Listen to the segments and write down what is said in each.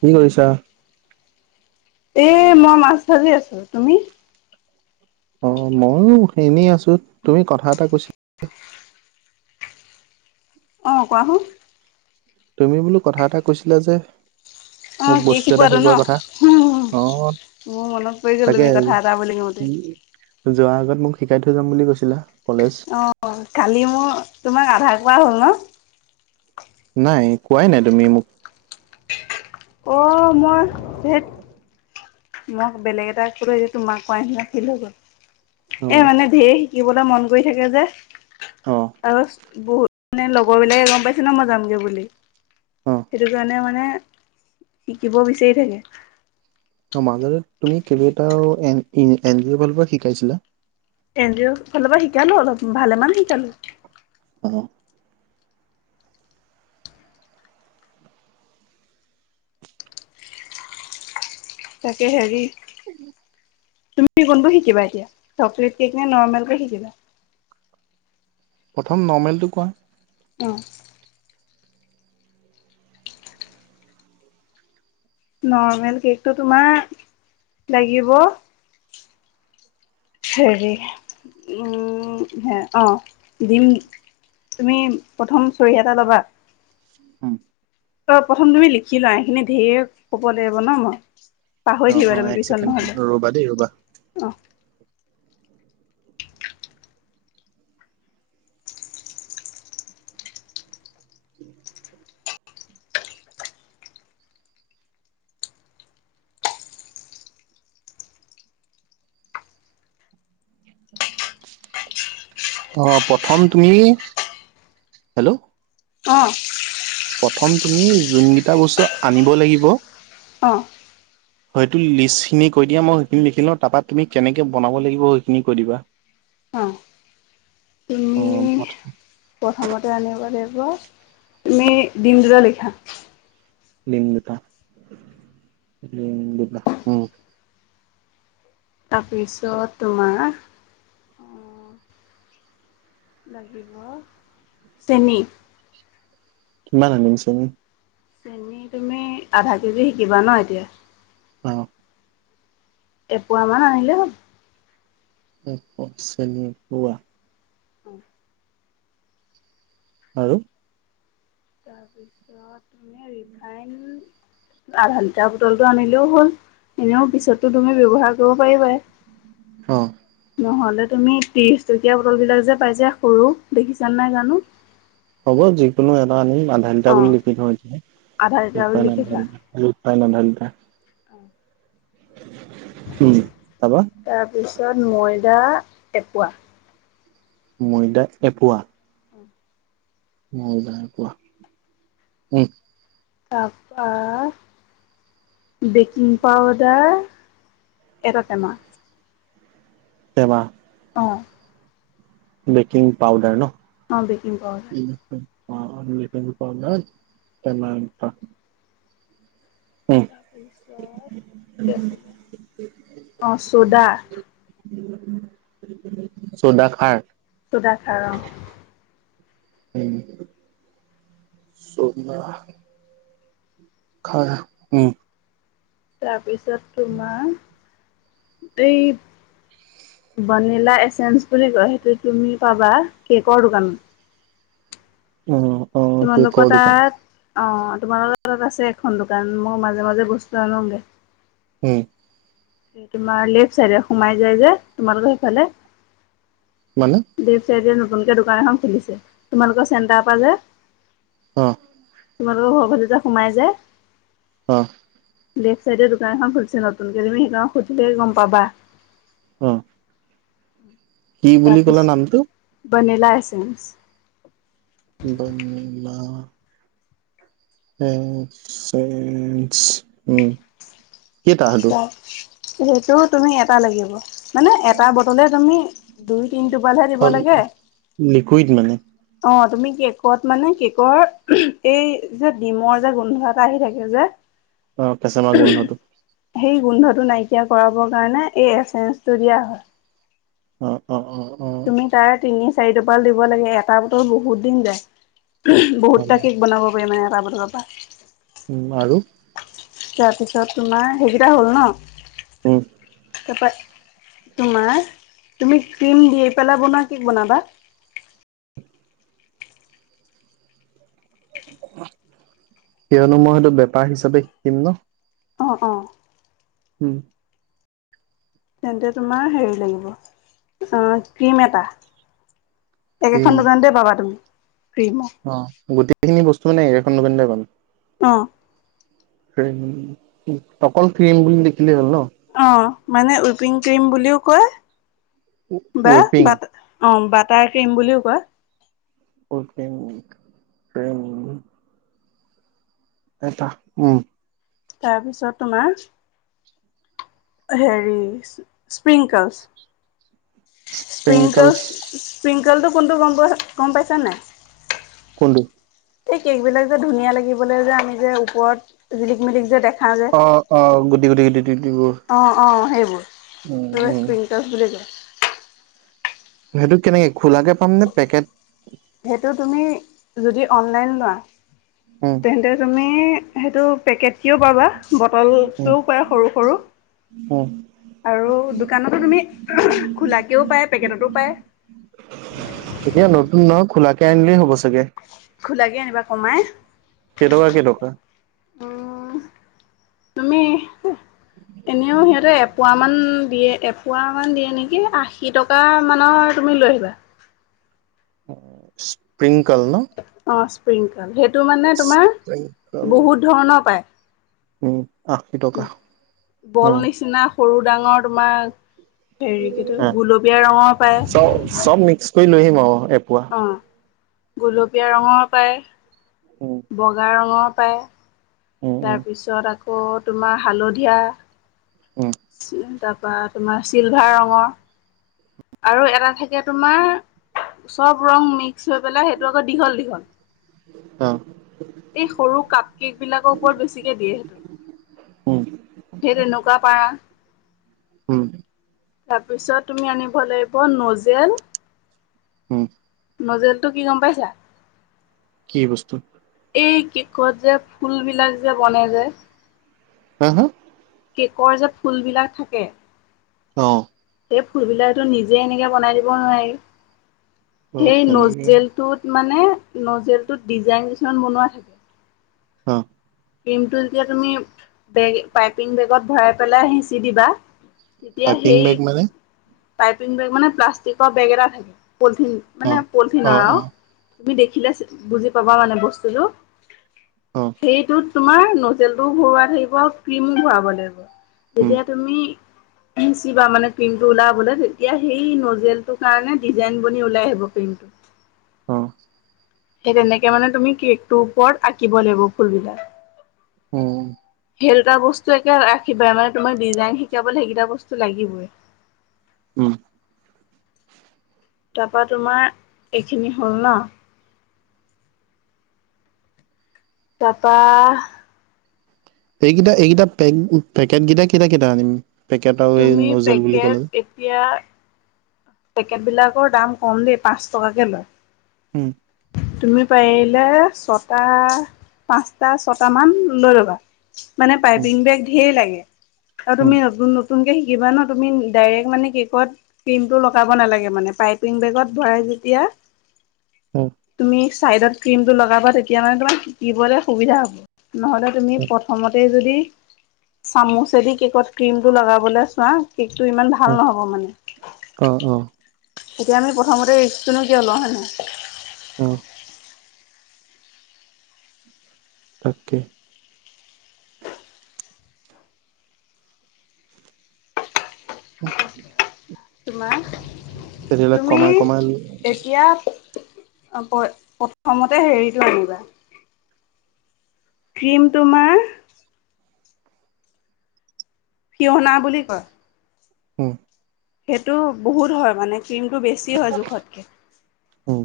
কি কৰিছা? এ মই মাছ ভাজি আছোঁ, তুমি? অ, ময়ো এনেই আছোঁ, তুমি কথা এটা কৈছ আহ, কোৱাহুন তুমি বোলো কথা এটা কৈছিলা যে। অ, মোক কি বস্তু এটা শকোৱাটো ন? শিকোৱাৰ কথা। অ মোৰ মনত পৰি গ'ল তাকে তুমি কথা এটা বুলি কওঁতেই। যোৱাৰ আগত মোক শিকাই থৈ যাম বুলি কৈছিলা। কলেজ। অ, কালি মোৰ তোমাক আধা কোৱা হ'ল ন? নাই কোৱাই নাই তুমি মোক। অ, মই ধেত মোক বেলেগ এটা ক যে তোমাক কোৱা নিচিনা ফিল হৈ গ'ল অ এ মানে ধেৰ শিকিবলৈ মন কৰি থাকে যে অ আৰু বহুত মানে লগৰ বিলাকে গম পাইছে ন মই যামগে বুলি। অ সেইটো কাৰণে মানে শিকিব বিচাৰি থাকে। মাজতে তুমি এটা এ ফালৰ পৰা শিকাইছিলা। এন যি ঔ ফালৰ পৰা শিকালোঁ অলপ ভালে মান শিকালোঁ। অ, তাকে, হেৰি তুমি কোনটো শিকিবা এতিয়া চকলে কেক নে নৰ্মেলকৈ শিকিবা? প্ৰথম নৰ্মেলটো কোৱা। অ, নৰ্মেল কেকটো তোমাৰ লাগিব হৰি উম, হ অ, দিম তুমি প্ৰথম চৰি এটা ল'বা, উম, অ, প্ৰথম তুমি লিখি লোৱা সখিনি ঢেৰ ক'ব লাগিব ন' মই। অ পাহৰি অ থাকিবা তুমি এক পিছত ছেকেণ্ড ৰবা দেই ৰবা। নহলে। অ, অ, প্ৰথম তুমি, হেল্ল' অ প্ৰথম তুমি যোনকিটা বস্তু আনিব লাগিব অ হয়তো লিষ্টখিনি কৈ দিয়া মই সেইখিনি লিখি লওঁ তাৰপা তুমি কেনেকে বনাব লাগিব সেইখিনি কৈ দিবা। অ, তুমি অ, [unintelligible] প্ৰথমতে আনিব লাগিব, তুমি দম দুটা লিখা। দিম দুটা, দিম দুটা, অ, তাৰপিছত, তোমাৰ, অ, লাগিব, চেনি। কিমান আনিম চেনি? চেনি তুমি, আধা কেজি শিকিবা ন এতিয়া? অ, এপোৱা মান আনিলেই হল। [unintelligible] [unintelligible] আৰু? তাৰপিছত তুমি ৰিফাইন আধা লিটাৰ বটলটো আনিলেও হ'ল, এনেও পিছতো তুমি ব্যৱহাৰ কৰিব পাৰিবাই। অ, নহ'লে তুমি ত্ৰিশ টকীয়া বটল বিলাক যে পাইছা সৰু, দেখিছান নাই জানো। হ'ব যিকোনো এটা আনিম আধালিটাৰ অঁ বুলি [unintelligible] আধা লিটাৰ বুলি ৰিফাইন লিখি আধা লিটাৰ। অ'। উম, হেল্ল'। [unintelligible] ময়দা এপোৱা। ময়দা এপোৱা। অ'। ময়দা এপোৱা, উম। তাৰপৰা বেকিং পাউদাৰ এটা টেমা। টেমা। অ'। বেকিং পাউডাৰ ন'। অ' বেকিং পাউডাৰ। অ', অ', বেকিং পাউডাৰ টেমা এটা। তাৰপিছত কি আছিলে অ' চোদা। চৌদা খাৰ। চৌদা খাৰ অ'। উম, চৌদা। খাৰ উম। তাৰপিছত তোমাৰ এই ভনিলা এচেঞ্চ বুলি কয় সেইটো তুমি পাবা কেকৰ দোকানত। অ'। কেকৰ তোমালোকৰ দোকান তাত অ' তোমাৰ লগত তাত আছে এখন দোকান মই মাজে মাজে বস্তু আনোগে। উম। তোমাৰ লেফ্ট চাইডে সোমাই যায় যে তোমালোকৰ সেইফালে। মানে লেফ্ট চাইডে নতুনকে দোকান এখন খুলিছে তোমালোকৰ চেটাৰ পৰা যে। অ'। তোমালোকৰ ঘৰ ফালে যে সোমাই যায়। অ'। লেফ্ট চাইডে দোকান এখন খুলিছে নতুনকে তুমি সেইখনক সুধিলে গ'ম পাবা। অ'। কি বুলি ক'লা নামটো? ভনিলা এচেঞ্চ। বনিলা এচেঞ্চ উম, কেইটা সেটো। সেইটোও তুমি এটা লাগিব। মানে এটা বটলে তুমি দুই তিনি টোপালহে দিব লাগে। লিকুইড মানে অ' তুমি কেকত মানে কেকৰ, এই যে ডিমৰ যে গোন্ধ এটা আহি থাকে যে। অ' [unintelligible] গোন্ধটো। সেই গোন্ধটো নাইকিয়া কৰাবৰ কাৰণে এই এচেঞ্চটো দিয়া হয়। অ', অ'। অ অ তুমি তাৰ তিনি চাৰি টোপাল দিব লাগে এটা বটল বহুত দিন যায়। হ'ব বহুতটা কেক বনাব পাৰি মানে এটা বটলৰ পৰা। উম, আৰু। তাৰপিছত তোমাৰ সেইকেইটা হ'ল উম ন', তাৰপৰ তোমাৰ, তুমি ক্ৰীম দি পেলাই বনোৱা কেক বনাবা। কিয়নো মই সেইটো বেপাৰ হিচাপে কিনো ন'। অ', অ'। উম। তেন্তে তোমাৰ হেৰি লাগিব, অ' ক্ৰীম এটা। ক্ৰীম একেখন দোকানতে পাবা তুমি। ক্ৰীম অ, গোটেইখিনি বস্তু মানে এইখন নবেনাই ব অ'। তকল ফিলম বুলি দেখিলে হ'ল ন। অ, মানে উইপিং, ক্ৰীম বুলিও কয়। বা ৱেপিং বাট অ, বাটাহ কম বুলিও কোৱা। অটিন, ট্ৰম। এটা, উম। তাৰপিছত তোমাৰ? হেৰি স্প্ৰিংকললছ। স্পিং, স্প্ৰিংকলছ স্প্ৰিংকলটো কোনটো গম পাইছ নে। কটো। এই কেক বিলাক যে ধুনীয়া লাগিবলৈ যে আমি যে ওপৰত জিলিক মিলিক যে দেখ অ', অ', গোটি, গুটি গ অ', অ', উম উম সেইবোৰ বুলি কয়। সেইটো কেনেকে খোলাকে পাম নে, পেকেট। সেইটো তুমি যদি অনলাইন লোৱা উম তেন্তে তুমি সেইটো পেকেট কও পাবা। উম বটলটোও পায় সৰু, সৰু উম আৰু দোকানতো তুমি খোলাকেও পায়, পেকেটতো পায়। এতিয়া নতুন, নহ, খোলাকে আনিলেই হ'ব চাগে। খোলাকে আনিবা, কমাই। কেইটকা, কেইটকা? উম, তুমি এনেও সিহঁতে এপুৱা মান দিয়ে এপোৱা মান দিয়ে নেকি? আশী টকা মানৰ তুমি লৈ আহিবা। স্প্ৰিংকল ন'? স্পিংকল সেইটো মানে তোমাৰ স্প্ৰিংকল বহুত ধৰণৰ পায়। উম। আশী টকা বল উম নিচিনা সৰু-ডাঙৰ তোমাৰ হেৰিকিতো হা। গুলপীয়া ৰঙৰ চব পায়। চব মিক্স কৰি লৈ আহিম আৰু এপোৱা অ, গুলপীয়া ৰঙৰ পায়, উম বগা ৰঙৰ পায় উম উম তাৰপিছত, আকৌ তোমাৰ হালধীয়া উম তাৰ পা, তোমাৰ চিলভাৰ ৰঙৰ, আৰু এটা থাকে তোমাৰ। চব ৰং, মিক্স হৈ পেলাই সেইটো আকৌ দীঘল, দীঘল। অ এই সৰু কাপ কেকবিলাকৰ ওপৰত বেছিকে দিয়ে সেইটো। উম সেই তেনেকুৱা পাৰা। উম তাৰপিছত তুমি আনিব লাগিব নজেল উম। নজেলটো কি গম পাইছা? কি বস্তু? এই কেকত যে ফুল বিলাক যে বনাই যে হা-হা? কেকৰ যে ফুল বিলাক থাকে। অ'। সেই ফুলবিলাহটো নিজে এনেকে বনাই দিব নোৱাৰি অ সেই তেনেকে নজেজেলটোত মানে নজেলটোত ডিজাইন কিছুমান বনোৱা থাকে। অ'। ক্ৰীমটো যেতিয়া তুমি বেগ পাইপিং বেগত ভৰাই পেলাই হেচি দিবা। তেতিয়া পাইপিং সেই বেগ মানে? পাইপিং বেগ মানে প্লাষ্টিকৰ বেগ এটা থাক, পলিথিন অ মানে অ পলিথিনৰ অ আৰু তুমি দেখিলে চি-বুজি পাবা মানে বস্তুটো। অ সেইটোত তোমাৰ নজেলটোও ভৰোৱা থাকিব ক্ৰীমো ভৰাব লাগিব। উম তেতিয়া তুমি হেচিবা মানে ক্ৰীমটো ওলাবলে তেতিয়া সেই নজেলটোৰ কাৰণে ডিজাইন বনি ওলাই আহিব ক্ৰীম অ'। এই তেনেকে মানে তুমি কেকটোৰ ওপৰত আঁকিব লাগিব ফুলবিলাক। উম। সেই দুটা বস্তু একে ৰাখিবা, মানে তোমাক ডিজাইন শিকাবলৈ সেইকেইটা বস্তু লাগিবই। উম। তাপা তোমাৰ এইখিনি হ'ল ন'? তাৰপা এইকেইটা-এইকেইটা পেং-পেকেটকেইটা কেইটা কেইটা আনিম? পেকেট আৰু এই তুমি নজেল বুলি ক'লে পেকেট যে এতিয়া পেকেটবিলাকৰ দাম কম দেই, পাঁচ টকাকে লয় উম। তুমি পাৰিলে ছটা, পাঁচটা-ছটা মান লৈ ল'বা। মানে উম পাইপিং বেগ ঢেৰ লাগে। আৰু উম তুমি নতুন-নতুন কে সিকিবা ন'? তুমি ডাইৰেক মানে কেকত ক্ৰীমটো ল [unintelligible] নালাগে মানে পাইপিং বেগত ভৰাই যেতিয়া, অ তুমি চাইডত ক্ৰিমটো লগাবা তেতিয়া মানে তোমাৰ শিকিবলৈ সুবিধা হ'ব। নহ'লে তুমি প্ৰথমতেই যদি চামুচেদি কেকত ক্ৰীমটো লগাবলে চোৱা, কেকটো ইমান ভাল নহ'ব মানে। অ অ অ এতিয়া আমি প্ৰথমতে ৰিস্কটোনো কিয় লওঁ, হয়নে নহয়? উম। তাকে। [unintelligible] তোমাৰ তেতিয়াহ'লে তুমি কমাই-কমাই লৈ এতিয়া, আ-প্ৰ-প্ৰথমতে হেৰিটো আনিবা ক্ৰীম তোমাৰ ফিহনা বুলি কয়। উম। সেইটো বহুত হয় মানে ক্ৰীমটো বেছি হয় জোখতকে। উম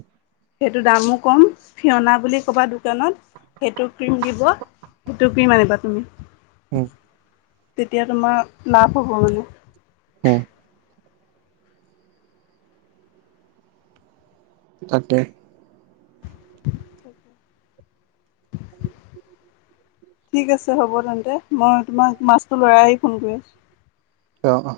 সেইটো দামো কম, ফিয়না বুলি ক'বা দোকানত, সেইটো ক্ৰীম দিব, সেইটো ক্ৰীম আনিবা তুমি। উম। তেতিয়া তোমাৰ লাভ হ'ব মানে। উম তাকে। [inaudible] ঠিক আছে হ'ব তেন্তে। মই তোমাক মাছটো লৰাই আহি ফোন কৰি আছোঁ। অ, অ।